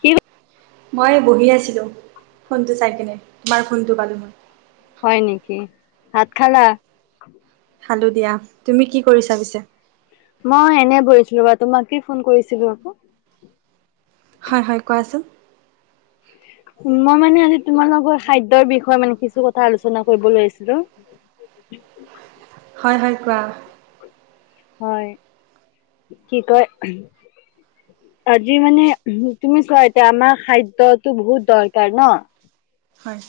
কি হ'ল? মই বহি আছিলোঁ ফোনটো চাই কিনে, তোমাৰ ফোনটো পালোঁ মই। হয় নেকি? ভাত খালা? খালো দিয়া, তুমি কি কৰিছা পিছে? মই এনেই বহিছিলোঁ বা, তোমাকে ফোন কৰিছিলোঁ আকৌ। হয় হয়, কোৱাচোন? মই মানে আজি তোমালোকৰ খাদ্যৰ বিষয়ে মানে কিছু কথা আলোচনা কৰিব লৈ আহিছিলো। হয় হয়, কোৱা? হয়, কি কয়? আজি মানে, তুমি চোৱা এতিয়া আমাৰ খাদ্যতো বহুত দৰকাৰ ন? হয়।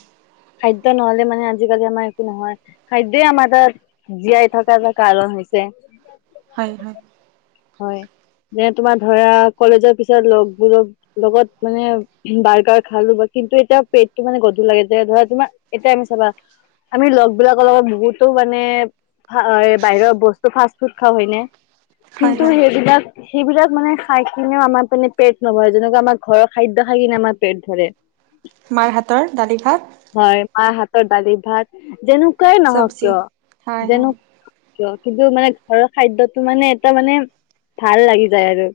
খাদ্য নহ'লে মানে আজিকালি আমাৰ একো নহয়। খাদ্যই আমাৰ তাত- জীয়াই থকা এটা কাৰণ হৈছে। হয়, হয়। হয়, যেনে তোমাৰ ধৰা, কলেজৰ পিছত লগবোৰক লগত মানে- বাৰ্গাৰ খালো বা কিন্তু, এতিয়া পেটটো মানে গধুৰ লাগে যে ধৰা, তোমাৰ এতিয়া আমি চাবা- আমি লগবিলাকৰ লগত বহুতো মানে, ফা এ বাহিৰ বস্তু, ফাষ্ট ফুড খাওঁ হয়নে? হয় কিন্তু হয় সেইবিলাক- সেইবিলাক মানে খাই কিনেও আমাৰ মানে পেট নভৰে, যেনেকুৱা আমাৰ ঘৰৰ খাদ্য খাই কিনে আমাৰ পেট ভৰে। [inaudible] মাৰ হাতৰ, দালি ভাত। হয়, মাৰ হাতৰ দালি ভাত, যেনেকুৱাই নহওঁক চব্জি কিয়? হয় হয় যেনো- কিয়? কিন্তু, মানে ঘৰৰ খাদ্যটো মানে এটা মানে ভাল লাগি যায় আৰু।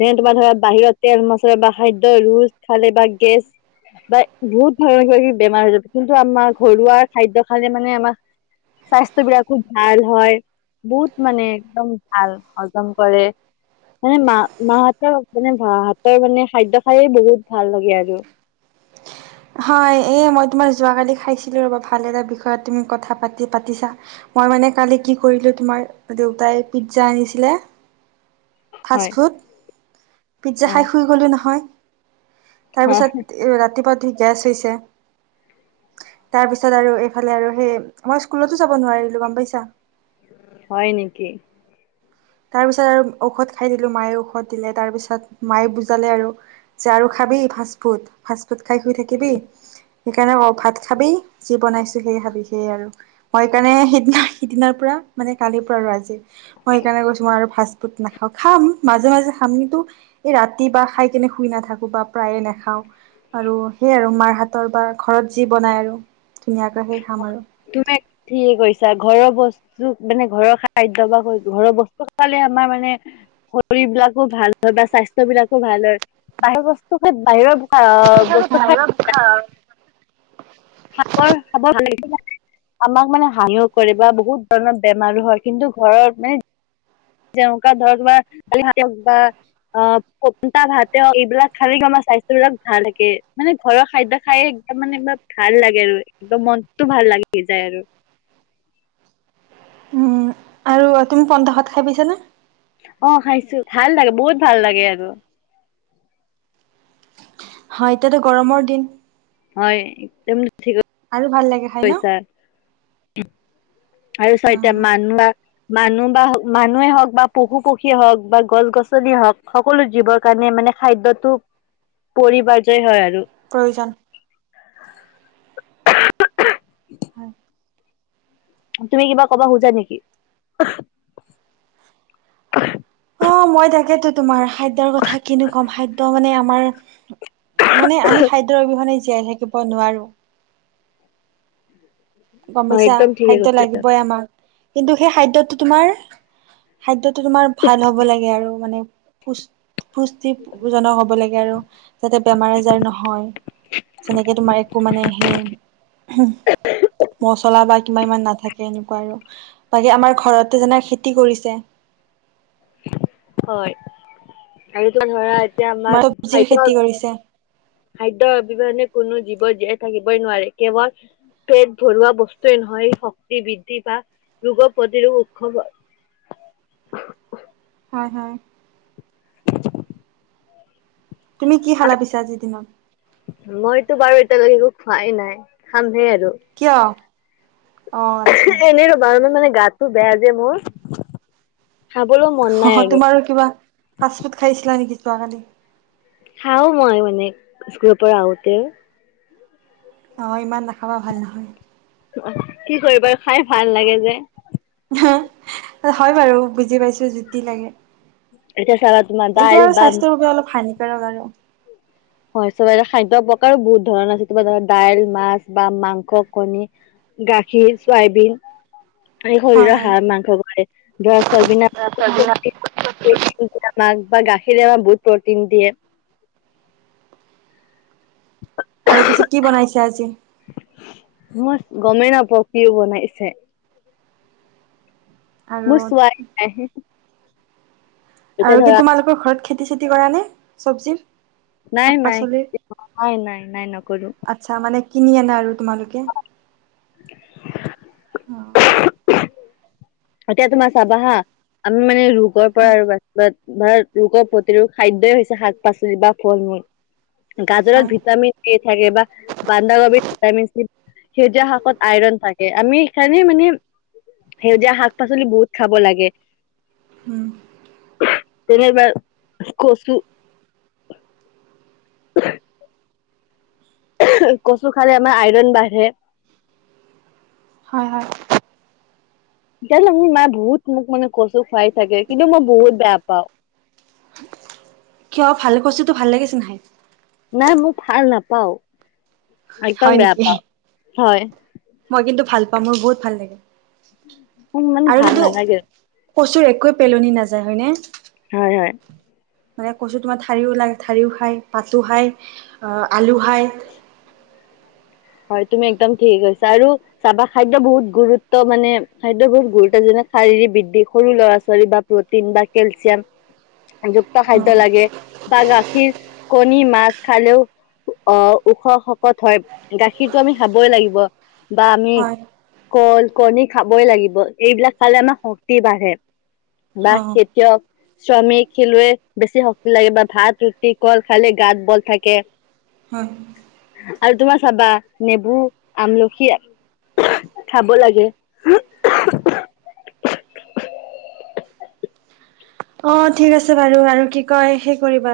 যেনে তোমাৰ ধৰা, বাহিৰত তেল মচলা বা খাদ্য ৰোজ খালে বা গেছ- বা বহুত ধৰণ কিবা কিবি বেমাৰ হৈ যাব, কিন্তু আমাৰ ঘৰুৱা খাদ্য খালে মানে আমাৰ- স্বাস্থ্য বিলাক খুব ভাল হয় বহুত মানে একদম- ভাল হজম কৰে। মানে মা মাহতৰ মানে মা হাতৰ মানে খাদ্য খাইয়ে বহুত ভাল লাগে আৰু। হয়, এ মই তোমাৰ যোৱাকালি খাইছিলো ৰবা ভাল এটা বিষয়ত তুমি কথা পাতি পাতিছা। মই মানে কালি কি কৰিলো তোমাৰ দেউতাই পিজ্জা আনিছিলে- [inaudible] ফাষ্ট ফুড, পিজ্জা অ খাই শুই গ'লো নহয়। তাৰপিছত ৰাতিপুৱা উঠি গেছ হৈছে। তাৰ পিছত আৰু এইফালে আৰু সেই মই স্কুলতো যাব নোৱাৰিলো, গম পাইছা? হয় নেকি? তাৰ পিছত আৰু ঔষধ খাই দিলো মায়ে ঔষধ দিলে তাৰ পিছত, মায়ে বুজালে আৰু। যে আৰু খাবি ফাষ্ট ফুড, ফাষ্ট ফুড খাই শুই থাকিবি। সেইকাৰণে কওঁ ভাত খাবি যি বনাইছো সেই খাবি, সেইয়ে আৰু। মই সেইকাৰণে সিদিনা সিদিনাৰ পৰা মানে কালিৰ পৰা আৰু আজি মই- সেইকাৰণে কৈছো মই আৰু ফাষ্ট ফুড নাখাওঁ, খাম মাজে মাজে খাম কিন্তু- এই ৰাতি বা খাই কেনে শুই নাথাকো বা প্ৰায়ে নাখাওঁ। আৰু সেই আৰু মাৰ হাতৰ বাৰ ঘৰত যি বনাই আৰু ধুনীয়াকৈ সেই খাম আৰু। তুমি ঠিকে কৰিছা, ঘৰৰ বস- মানে ঘৰৰ খাদ্য বা ঘৰৰ বস্তু খাবলে আমাৰ মানে- শৰীৰ বিলাকো ভাল হয় বা স্বাস্থ্য বিলাকো ভাল হয়, বাহিৰ বস্তু খাই বাহিৰৰ- অ বস্তু খাই হা খাবৰ খাব ভাল লাগিব [inaudible] আমাক মানে হাঁনিও কৰে বা বহুত ধৰণৰ বেমাৰো হয় কিন্তু ঘৰৰত মানে যেনেকা ধৰক বা বা অ পন্তা ভাতে হক এইবিলাক খালে আমাৰ স্বাস্থ্যবিলাক ভাল থাকে মানে ঘৰৰ খাদ্য খায় তাৰ মানে কিবা ভাল লাগে আৰু একম মনতটো ভাল লাগি যায় আৰু উম আৰু তুমি পন্তা ভাত খাই পাইছানে। অ খাইছো ভাল লাগে বহুত ভাল লাগে আৰু। হয় এতিয়াতো গৰমৰ দিন। হয়। তুমি ছাগে [inaudible] আৰু ভাল লাগে। খাই ন? খইছাৰ আৰু অ চাৰিটা মানোৱা মানুহ বা মানুহে হওক বা পশু পক্ষীয়ে হওক বা গছ গছনিয়ে হওক সকলো জীৱৰ কাৰণে মানে খাদ্যটো পৰিবাৰজয় হয় আৰু। প্ৰয়োজন। হয় তুমি কিবা কবা খোজা নিকি। অ মই তাকেতো তোমাৰ খাদ্যৰ কথা কিনো কম খাদ্যৰ মানে আমাৰ মানে আমি খাদ্যৰ অবিহনে জীয়াই থাকিব নোৱাৰো। [unintelligible] গম পাইছা একদম ঠিকে খাদ্য কৈছা লাগিবই আমাক কিন্তু সেই খাদ্যয়তো তোমাৰ খাদ্যত টো তোমাৰ ভাল হ'ব লাগে আৰু মানে পুষ্ট পুষ্টি জনক হ'ব লাগে আৰু। যাতে বেমাৰ আজাৰ নহয় যেনেকে তোমাৰ একো মানে সেই মচলা বা কিবা ইমান নাথাকে এনেকুৱা আৰু বাকী আমাৰ ঘৰতে যেনে খেতি কৰিছে। হয় আৰু তোমাৰ ধৰা এতিয়া তোমাৰ আমাক চব্জিৰ খাদ্য। খেতি কৰিছে খাদ্যয অবিহনে কোনো জীৱই জীয়াই থাকিবই নোৱাৰে কেৱল। পেট ভৰোৱা বস্তুৱেই নহয় শক্তি বৃদ্ধি বা ৰোগৰ প্ৰতিৰোগ উৎসৱ। হয়, হয়। তুমি কি খালা পিছে আজি দিনত? মইতো বাৰু এতিয়ালৈকে একো খোৱাই নাই, খামহে আৰু। কিয়? অ আটচ্ছা। এই ৰবা, ৰবা মানে গাতো বেয়া যে মোৰ খাবলৈ মন আৰু। আৰু কিবা। ফাচফুদ খাইছিলা নেকি যোৱাকালি? খাওঁ মই মানে স্কুলৰ পৰা আহোতে। অ, ইমান নাখাবা ভাল নহয়। অহ কি কৰিবা খাই ভাল লাগে যে। হয় বাৰু, বুজি পাইছো জুতি লাগে। এতিয়া চাগাত। এইতো আৰু স্বাস্থ্যৰ বাবে অলপ হানিকাৰক আৰু। হয় চবে খাদ্য প্ৰকাৰো বহুত ধৰণৰ আছে তোমাৰ ধৰা দাইল, মাছ, বা মাংস, কণী। গাখীৰ, চয়াবিন। হয় শৰীৰৰ হয় হাঁহ মাংস কৰে [unintelligible] [unintelligible] বা গাখীৰে আমাক বহুত প্ৰটিন দিয়ে। আৰু পিছে কি বনাইছে আজি? মই গমেই নাপাওঁ কি বনাইছে। আৰু মই চোৱাই নাই। এতিয়া আৰু কি ধৰা তোমালোকৰ ঘৰত খেতি চেতি কৰা নে চব্জিৰ? নাই, শাক নাই, পাচলিৰ [unintelligible] নাই, নাই, নাই নকৰো। চা মানে কিনি আনা আৰু তোমালোকে। [unintelligible] অ এতিয়া তোমাৰ চাবা হা, আমি মানে ৰোগৰ পৰা আৰু বাচিবলে। [unintelligible] ৰোগৰ প্ৰতিৰোধ খাদ্যই হৈছে শাক পাচলি বা ফল মূল। গাজৰত হয় ভিটামিন 'এ' থাকে, বা বান্ধাকবি ভিটামিন চি। সেউজীয়া শাকত আইৰণ থাকে, আমি সেইকাৰণে মানে সেউজীয়া শাক। শাক -পাচলি বহুত খাব লাগে। উম। [unintelligible] কচু খালে আমাৰ আইৰন বাঢ়ে। হয়, হয়। তেতিয়াহ'লে মোৰ মায়ে বহুত মোক মানে কচু খুৱাই থাকে, কিন্তু মই বহুত বেয়া পাওঁ। কিয় ভাল কচুটো ভাল লাগে চোন খাই। নাই মোক ভাল নাপাওঁ, একদম হয় বেয়া নেকি পাওঁ, হয়। মই কিন্তু ভাল পাওঁ, মোৰ বহুত ভাল লাগে, মোক মানে আৰু ভাল কিন্তু নালাগে। কচুৰ একোৱে পেলনি নাযায়, হয়নে? হয়, হয়। মানে কচু তোমাৰ ঠাৰিও লা, ঠাৰিও খায়, পাতো খায়, আলু খায়। [inaudible] হয়' তুমি একদম ঠিকেই কৈছা আৰু। চাবা খাদ্য বহুত গুৰুত্ব মানে, খাদ্য বহুত গুৰুত্ব যেনে- শাৰীৰিক বৃদ্ধি, সৰু ল'ৰা ছোৱালী বা। প্ৰটিন বা কেলচিয়াম, যুক্ত অ, খাদ্য লাগে। বা গাখীৰ, কণী, মাছ খালেও অ' ওখ, শকত হয়। গাখীৰটো আমি খাবই লাগিব বা আমি হয় কল, কণী খাবই লাগিব। এইবিলাক খালে আমাৰ শক্তি বাঢ়ে, বা অ সে কিয়? শ্ৰমিক, খেলুৱৈ বেছি শক্তি লাগে, বা ভাত ৰুটি কল খালে, গাঁত বল থাকে। হয়। আৰু তোমাৰ খাবা, নেবু, আমলখি খাব লাগে। অ' ঠিক আছে বাৰু, আৰু কি কয় সে কৰিবা।